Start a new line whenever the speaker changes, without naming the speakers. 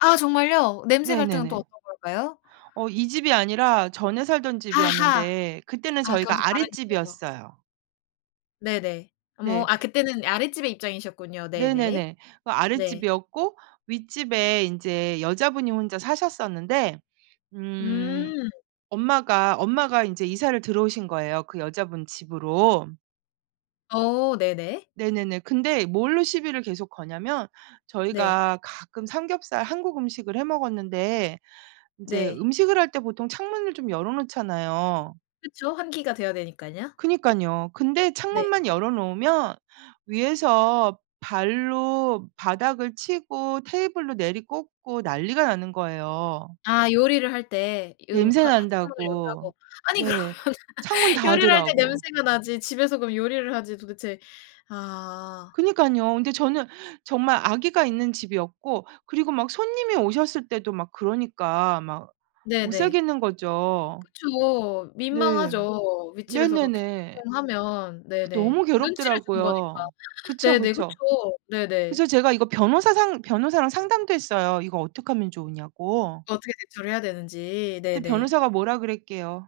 아 정말요? 냄새 갈등은 또
네네네.
어떤 걸까요?
어. 이 집이 아니라 전에 살던
아하.
집이었는데 그때는
아 그건 또
저희가
다른 집에서.
아랫집이었어요.
네네. 어머
네.
아 그때는 아랫집의 입장이셨군요. 네네.
네네네. 그
네.
아랫집이었고 윗집에 인제 여자분이 혼자 사셨었는데 음
음.
엄마가 엄마가 인제 이사를 들어오신 거예요 그 여자분 집으로.
어. 네네.
네네네. 근데 뭘로 시비를 계속 거냐면
네.
저희가 가끔 삼겹살 한국 음식을 해 먹었는데 인제
네.
음식을 할 때 보통 창문을 좀 열어 놓잖아요.
그쵸? 환기가 돼야 되니깐요.
그러니깐요. 근데
네.
창문만 열어 놓으면 위에서 발로 바닥을 치고 테이블로 내리꽂고 난리가 나는 거예요.
아. 요리를 할 때 이 음
냄새
화 화 창문을
난다고.
연다고 아니 그러면은
네. 창문
요리를 할 때
닫으라고.
냄새가 나지 집에서 그럼 요리를 하지 도대체 아.
그러니깐요. 근데 저는 정말 아기가 있는 집이었고 그리고 막 손님이 오셨을 때도 막 그러니까 막 못
네네.
살겠는 거죠.
그쵸.
네.
민망하죠. 윗집에서 그렇게
네네네.
[unintelligible] 하면
그래서
네네.
너무
눈치를 준 거니까.
괴롭더라고요. 그쵸,
네네.
그쵸.
그쵸. 네네.
그래서 제가 이거 변호사 상 변호사랑 상담도 했어요 이거 어떡하면 좋으냐고.
어떻게 대처를 해야 되는지
그때
네네.
변호사가 뭐라 그랬게요?